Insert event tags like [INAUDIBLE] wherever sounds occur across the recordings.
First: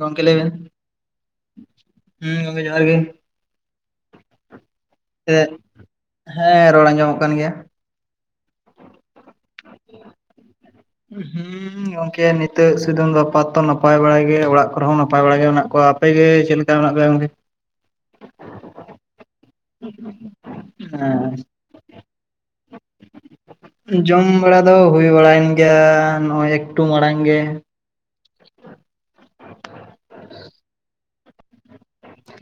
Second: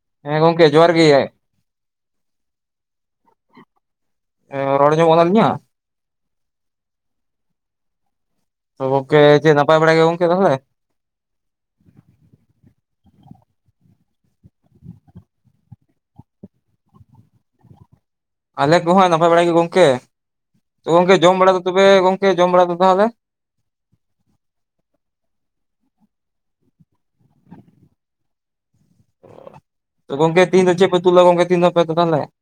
ᱜᱚᱢᱠᱮ ᱞᱟᱹᱭ ᱦᱮᱸ ᱵᱮᱱ ᱜᱚᱝᱠᱮ ᱡᱚᱦᱟᱨ ᱜᱮ ᱦᱚᱸ ᱜᱚᱢᱠᱮ ᱡᱚᱦᱟᱨ ᱜᱮ ᱨᱚᱲ ᱟᱡᱚᱢᱚᱜ ᱠᱟᱱ ᱛᱟᱹᱞᱤᱧᱟ ᱦᱮᱸ ᱨᱚᱲ ᱟᱸᱡᱚᱢᱚᱜ ᱠᱟᱱ ᱜᱮᱭᱟ ᱜᱚᱢᱠᱮ ᱪᱮᱫ ᱱᱟᱯᱟᱭ ᱵᱟᱲᱟ ᱜᱮ ᱜᱚᱝᱠᱮ ᱛᱟᱦᱚᱞᱮ ᱦᱮᱸ ᱜᱚᱝᱠᱮ ᱱᱤᱛᱟᱹᱜ ᱥᱩᱫᱩᱝ ᱵᱮᱯᱟᱨ ᱛᱚ ᱱᱟᱯᱟᱭ ᱵᱟᱲᱟ ᱜᱮ ᱚᱲᱟᱜ ᱠᱚᱨᱮ ᱦᱚᱸ ᱱᱟᱯᱟᱭ ᱵᱟᱲᱟ ᱜᱮ ᱢᱮᱱᱟᱜ ᱠᱚᱣᱟ ᱟᱯᱮᱜᱮ ᱪᱮᱫ ᱞᱮᱠᱟ ᱢᱮᱱᱟᱜ ᱯᱮᱭᱟ ᱜᱚᱝᱠᱮ ᱟᱞᱮ ᱠᱚᱦᱟᱸᱜ ᱱᱟᱯᱟᱭ ᱵᱟᱲᱟᱭ ᱜᱮ ᱜᱚᱝᱠᱮ ᱜᱚᱝᱠᱮ ᱡᱚᱢ ᱵᱟᱲᱟ ᱫᱚ ᱛᱚᱵᱮ ᱜᱚᱝᱠᱮ ᱡᱚᱢ ᱵᱟᱲᱟ ᱫᱚ ᱛᱟᱦᱞᱮ ᱡᱚᱢ ᱵᱟᱲᱟ ᱫᱚ ᱦᱩᱭ ᱵᱟᱲᱟᱭᱮᱱ ᱜᱮᱭᱟ ᱱᱚᱜᱚᱭ ᱮᱠᱴᱩ ᱢᱟᱲᱟᱝ ᱜᱮ ᱦ [INAUDIBLE] ᱜᱚᱝᱠᱮ ᱛᱤᱦᱤᱧᱫᱚ ᱪᱮᱫᱯᱮ ᱩᱛᱩ ᱞᱮᱫᱟ ᱜᱚᱝᱠᱮ ᱛᱤᱱ ᱫᱚᱯᱮ [INAUDIBLE]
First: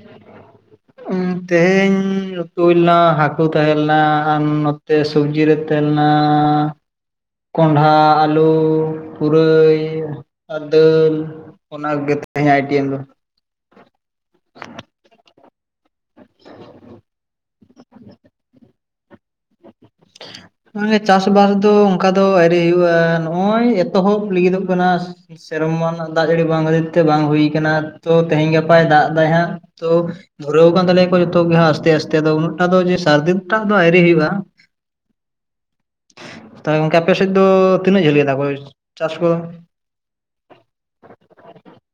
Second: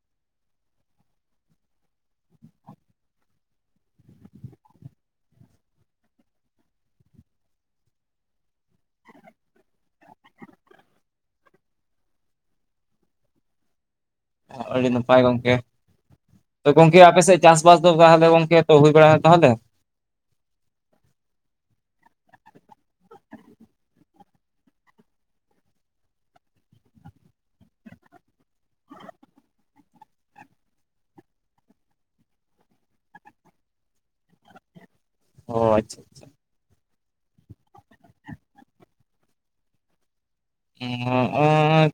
ᱛᱮᱦᱮᱧ ᱩᱛᱩ ᱦᱩᱭᱞᱮᱱᱟ ᱦᱟᱹᱠᱩ ᱛᱟᱦᱮᱸᱞᱮᱱᱟ ᱟᱨ [INAUDIBLE] ᱛᱮ ᱥᱚᱵᱡᱤ ᱨᱮ ᱛᱮᱦᱮᱸᱞᱮᱱᱟ ᱠᱚᱱᱰᱷᱟ ᱟᱹᱞᱩ ᱯᱩᱨᱟᱹᱭ ᱟᱨ ᱫᱟᱹᱞ ᱚᱱᱟ ᱜᱮ ᱛᱮᱦᱮᱧ ᱟᱜ ᱟᱭᱴᱮᱢ ᱫᱚ ᱟᱹᱰᱤ ᱱᱟᱯᱟᱭ ᱜᱚᱢᱠᱮ ᱛ ᱜᱚᱢᱠᱮ ᱟᱯᱮ ᱥᱮᱫ ᱪᱟᱥᱼᱵᱟᱥ ᱫᱚ ᱛᱟᱦᱚᱞᱮ ᱜᱚᱢᱠᱮ ᱛᱚ ᱦᱩᱭ ᱵᱟᱲᱟ [INAUDIBLE] ᱛᱟᱦᱚᱞᱮ ᱢᱟᱱᱮ ᱪᱟᱥᱵᱟᱥ ᱫᱚ ᱚᱱᱠᱟ ᱫᱚ ᱟᱹᱣᱨᱤ ᱦᱩᱭᱩᱜᱼᱟ ᱱᱚᱜᱼᱚᱭ ᱮᱛᱚᱦᱚᱵ ᱞᱟᱹᱜᱤᱫᱚᱜ ᱠᱟᱱᱟ ᱥᱮᱨᱚᱢᱟ ᱨᱮᱱᱟᱜ ᱫᱟᱜ ᱡᱟᱹᱲᱤ ᱵᱟᱝ ᱠᱷᱟᱹᱛᱤᱨ ᱛᱮ ᱵᱟᱝ ᱦᱩᱭ ᱠᱟᱱᱟ ᱛᱚ ᱛᱮᱦᱮᱧ ᱜᱟᱯᱟᱭ ᱫᱟᱜ ᱫᱟᱭ ᱦᱟᱸᱜ ᱛᱚ ᱫᱷᱩᱨᱟᱹᱣ ᱠᱟᱱ ᱛᱟᱞᱮᱭᱟᱠᱚ ᱡᱚᱛᱚ ᱜᱮ ᱦᱟᱸᱜ ᱟᱥᱛᱮ ᱟᱥᱛᱮ ᱫᱚ ᱩᱱᱟᱹᱜ ᱴᱟ ᱫᱚ ᱥᱟᱨᱫᱤ ᱩᱱᱟ. ᱜᱴᱟᱜ ᱫᱚ ᱟᱣᱨᱤ ᱦᱩᱭᱩᱜᱼᱟ ᱚ ᱟᱪᱪᱷᱟ ᱟᱪᱪᱷᱟ ᱛᱚ ᱜᱚᱝᱠᱮ ᱟᱯᱮᱫᱮᱫ ᱫᱚ ᱛᱤᱱᱟᱹᱜ ᱡᱷᱟᱹᱞ ᱜᱮᱛᱟᱯᱮ ᱪᱟᱥ ᱠᱚᱫᱚ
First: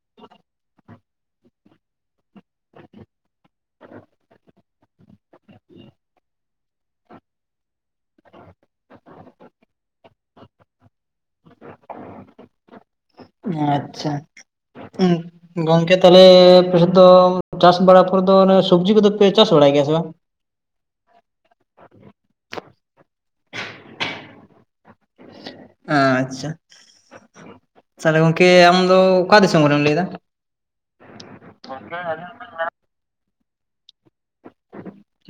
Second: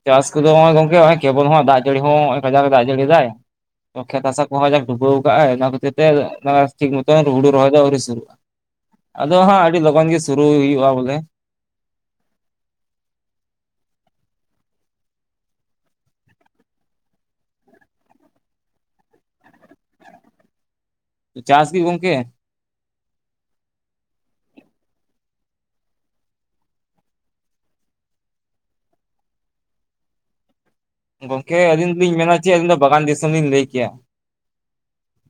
ᱪᱟᱥ ᱠᱚᱫᱚ ᱱᱚᱜᱚᱭ ᱜᱚᱝᱠᱮ ᱠᱮᱵᱚᱞ ᱦᱚᱸ ᱫᱟᱜ ᱡᱟᱹᱲᱤ ᱦᱚᱸ ᱠᱟᱡᱟᱜ ᱮ ᱫᱟᱜ ᱡᱟᱹᱲᱤ ᱫᱟᱭ ᱠᱷᱮᱛ ᱦᱟᱥᱟ ᱠᱚᱦᱚᱸ ᱡᱟᱠ ᱰᱩᱵᱟᱹᱣ ᱟᱠᱟᱟᱜ ᱟᱭ ᱚᱱᱟ ᱠᱷᱟᱹᱛᱤᱨ ᱛᱮ ᱴᱷᱤᱠ ᱢᱚᱛᱚ ᱦᱩᱲᱩ ᱨᱚᱦᱚᱭ ᱫᱚ ᱟᱹᱣᱨᱤ ᱥᱩᱨᱩᱜᱼᱟ ᱟᱫᱚ ᱦᱟᱸᱜ ᱟᱹᱰᱤ ᱞᱚᱜᱚᱱ ᱜᱮ ᱥᱩᱨᱩ ᱦᱩᱭᱩᱜᱼᱟ ᱵᱚᱞᱮ ᱚ ᱟᱪᱪᱷᱟ ᱦᱩᱢ ᱜᱚᱝᱠᱮ ᱛᱟᱦᱞᱮ ᱟᱯᱮᱥᱮᱫ ᱫᱚ ᱪᱟᱥ ᱵᱟᱲᱟ ᱯᱚᱨᱮ ᱫᱚ ᱚᱱᱮ ᱥᱚᱵᱡᱤ ᱠᱚᱫᱚ ᱯᱮ ᱪᱟᱥ ᱵᱟᱲᱟᱭ ᱜᱮᱭᱟ ᱥᱮ ᱵᱟᱝ ᱪᱟᱥ ᱜᱮ ᱜᱚᱝᱠᱮ ᱟᱪᱪᱷᱟ ᱛᱟᱦᱚᱞᱮ ᱜᱚᱝᱠᱮ ᱟᱢ ᱫᱚ ᱚᱠᱟ ᱫᱤᱥᱚᱢ ᱨᱮᱢ ᱞᱟᱹᱭ ᱫᱟ ᱜᱚᱢᱠᱮ ᱟᱹᱞᱤᱧ ᱫᱚᱞᱤᱧ ᱢᱮᱱᱟ ᱪᱮᱫ ᱟᱹᱞᱤᱧ ᱫᱚ ᱵᱟᱜᱟᱱ ᱫᱤᱥᱚᱢ ᱞᱤᱧ ᱞᱟᱹᱭ ᱠᱮᱭᱟ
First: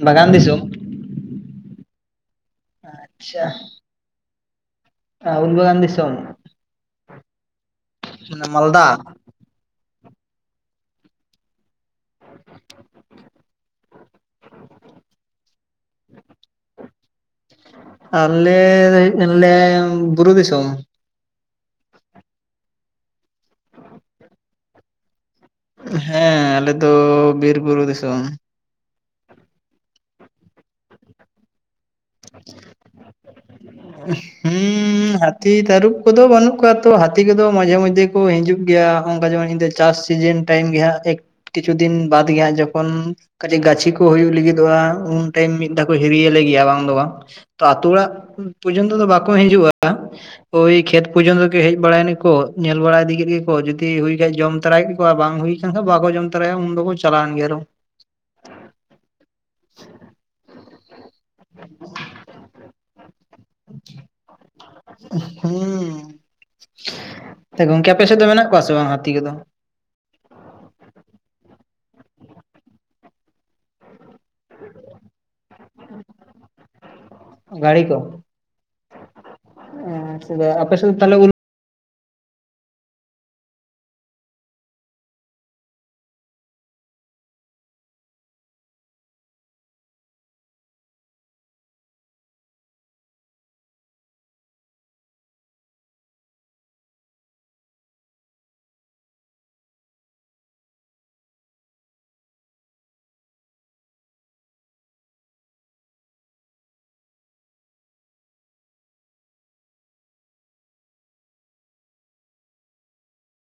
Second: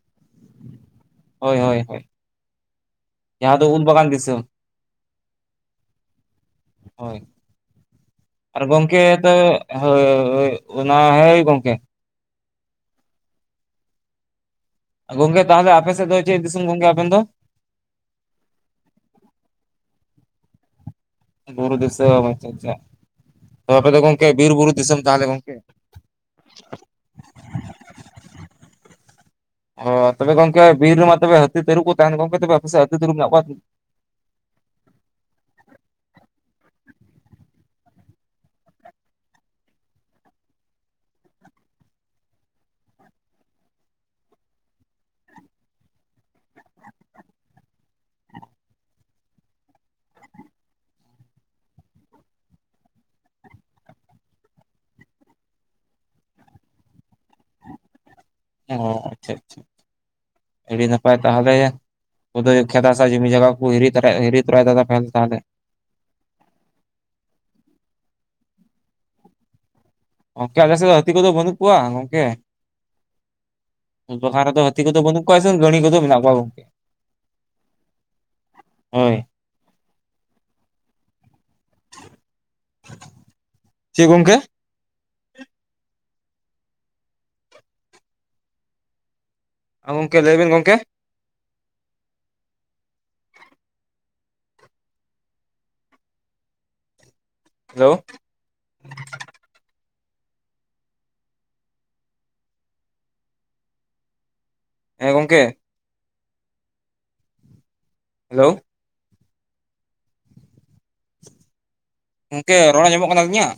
ᱵᱟᱜᱟᱱ ᱫᱤᱥᱚᱢ ᱦᱳᱭ ᱦᱳᱭ ᱦᱳᱭ ᱟᱪᱪᱷᱟ ᱡᱟᱦᱟᱸ ᱫᱚ ᱩᱞ ᱵᱟᱜᱟᱱ ᱫᱤᱥᱚᱢ ᱩᱞ ᱵᱟᱜᱟᱱ ᱥᱚᱢᱚᱢ ᱦᱳᱭ ᱚᱱᱟ ᱢᱟᱞᱫᱟ ᱦᱚᱭ ᱚᱱᱟ ᱦᱚᱭ ᱜᱚᱝᱠᱮ᱾ [INAUDIBLE] ᱜᱚᱝᱠᱮ ᱛᱟᱦᱚᱞᱮ ᱟᱯᱮ ᱥᱮᱫ ᱫᱚ ᱪᱮᱜ ᱫᱤᱥᱚᱢ ᱜᱚᱝᱠᱮ ᱟᱵᱮᱱ ᱫᱚ ᱟᱞᱮ ᱫᱚ ᱦᱩᱭᱩᱜ ᱠᱟᱱ ᱞᱮ ᱵᱩᱨᱩ ᱫᱤᱥᱚᱢ ᱵᱩᱨᱩ ᱫᱤᱥᱚᱢ, ᱟᱪᱪᱷᱟ ᱟᱪᱪᱷᱟ ᱛᱚ ᱟᱯᱮ ᱫᱚ ᱜᱚᱝᱠᱮ, ᱵᱤᱨ ᱵᱩᱨᱩ ᱫᱤᱥᱚᱢ ᱛᱟᱦᱚᱞᱮ ᱜᱚᱝᱠᱮ᱾ ᱦᱮᱸ ᱟᱞᱮ ᱫᱚ ᱵᱤᱨ ᱵᱩᱨᱩ ᱫᱤᱥᱚᱢ [INAUDIBLE] ᱚ ᱛᱚᱵᱮ ᱜᱚᱝᱠᱮ ᱵᱤᱨ ᱨᱮᱢᱟ ᱛᱚᱵᱮ ᱦᱟᱹᱛᱤ ᱛᱟᱹᱨᱩᱵ ᱠᱚ ᱛᱟᱦᱮᱱ ᱜᱚᱝᱠᱮ ᱛᱚᱵᱮ ᱟᱯᱮ ᱥᱮ ᱦᱟᱹᱛᱤ ᱛᱟᱹᱨᱩᱵ ᱠᱚ ᱢᱮᱱᱟᱜ ᱠᱚᱣᱟ [INAUDIBLE] ᱦᱩᱸ ᱦᱟᱹᱛᱤ ᱛᱟᱹᱨᱩᱵ ᱠᱚᱫᱚ ᱵᱟᱹᱱᱩᱜ ᱠᱚᱣᱟ ᱛᱚ ᱦᱟᱹᱛᱤ ᱠᱚᱫᱚ ᱢᱟᱡᱷᱮ ᱢᱚᱫᱷᱮ ᱠᱚ ᱦᱤᱡᱩᱜ ᱜᱮᱭᱟ ᱚᱱᱠᱟ ᱡᱮᱢᱚᱱ ᱱᱤᱫᱟᱹᱡ ᱪᱟᱥ ᱥᱤᱡᱤᱱ ᱴᱟᱭᱤᱢ ᱜᱮ ᱦᱟᱸᱜ ᱮᱠ ᱠᱤᱪᱷᱩ ᱫᱤᱱ ᱵᱟᱫ ᱜᱮ ᱦᱟᱸᱜ ᱡᱚᱠᱷᱚᱱ ᱠᱟᱪᱷᱤᱠ ᱜᱟᱪᱷᱤ ᱠᱚ ᱦᱩᱭᱩᱜ ᱞᱟᱹᱜᱤᱫᱚᱜᱼᱟ, ᱩᱱ ᱴᱟᱭᱤᱢ ᱢᱤᱫ ᱫᱷᱟᱣ ᱠᱚ ᱦᱤᱨᱤ ᱟᱞᱮ ᱜᱮᱭᱟ ᱵᱟᱝ ᱫᱚ ᱵᱟᱝ᱾ ᱟᱛᱚ ᱚᱲᱟᱜ ᱯᱚᱨᱡᱚᱱᱛᱚ ᱫᱚ ᱵᱟᱠᱚ ᱦᱤᱡᱩᱜᱼᱟ ᱳᱭ ᱠᱷᱮᱛ ᱯᱚᱨᱡᱚᱱᱛᱚ ᱜᱮ ᱦᱮᱡ ᱵᱟᱲᱟᱭ ᱱᱮᱠᱚ, ᱧᱮᱞ ᱵᱟᱲᱟ ᱤᱫᱤ ᱜᱮᱡ ᱠᱚ, ᱡᱩᱫᱤ ᱦᱩᱭ ᱠᱷᱟᱡ ᱡᱚᱢ ᱛᱟᱨᱟᱭ ᱜᱮᱡ ᱠᱚ ᱵᱟᱝ ᱦᱩᱭ [UNINTELLIGIBLE] ᱵᱟᱠᱚ ᱡᱚᱢ ᱛᱚᱨᱟᱭᱟ ᱩᱱ ᱫᱚᱠᱚ ᱪᱟᱞᱟᱣ ᱮᱱ ᱜᱮᱭᱟ ᱟᱨᱚ᱾ ᱚ ᱻ ᱟᱪᱪᱷᱟ ᱟᱪᱪᱷᱟ᱾ ᱟᱹᱰᱤ ᱱᱟᱯᱟᱭ ᱛᱟᱦᱚᱞᱮ ᱩᱫᱚᱭ ᱠᱷᱮᱛ ᱦᱟᱥᱟ ᱡᱚᱢᱤ ᱡᱚᱭᱜᱟ ᱠᱚ ᱦᱤᱨᱤ ᱛᱚᱨᱟᱭ ᱦᱤᱨᱤ ᱛᱚᱨᱟᱭ ᱫᱟᱫᱟ ᱵᱮᱞ ᱛᱟᱦᱞᱮ ᱦᱩᱸ ᱜᱚᱝᱠᱮ ᱟᱯᱮ ᱥᱮᱫ ᱫᱚ ᱢᱮᱱᱟᱜ ᱠᱚᱣᱟ ᱥᱮ ᱵᱟᱝ ᱦᱟᱹᱛᱤ ᱠᱚᱫᱚ ᱜᱚᱝᱠᱮ ᱟᱞᱮ ᱥᱮᱫ ᱫᱚ ᱦᱟᱹᱛᱤ ᱠᱚᱫᱚ ᱵᱟᱹᱱᱩᱜ ᱠᱚᱣᱟ ᱜᱚᱝᱠᱮ? ᱩᱞ ᱵᱟᱜᱟᱱ ᱨᱮᱫᱚ ᱦᱟᱹᱛᱤ ᱠᱚᱫᱚ ᱵᱟᱹᱱᱩᱜ ᱠᱚᱣᱟ ᱥᱮ ᱜᱟᱹᱲᱤ ᱠᱚᱫᱚ ᱢᱮᱱᱟᱜ ᱠᱚᱣᱟ ᱜᱚᱝᱠᱮ ᱜᱟᱹᱲᱤ ᱠᱚ ᱦᱳᱭ [INAUDIBLE] ᱟᱯᱮ ᱥᱮᱫ ᱛᱟᱦᱚᱞᱮ ᱩᱞ ᱪᱮᱜ ᱜᱚᱝᱠᱮ? ᱜᱚᱝᱠᱮ ᱞᱟᱹᱭ ᱵᱤᱱ ᱜᱚᱝᱠᱮ ᱦᱮᱞᱳ ᱦᱮᱸ ᱜᱚᱝᱠᱮ ᱦᱮᱞᱳ ᱜᱚᱝᱠᱮ ᱨᱚᱲ ᱧᱟᱢᱚᱜ ᱠᱟᱱ ᱤᱧᱟᱹᱜ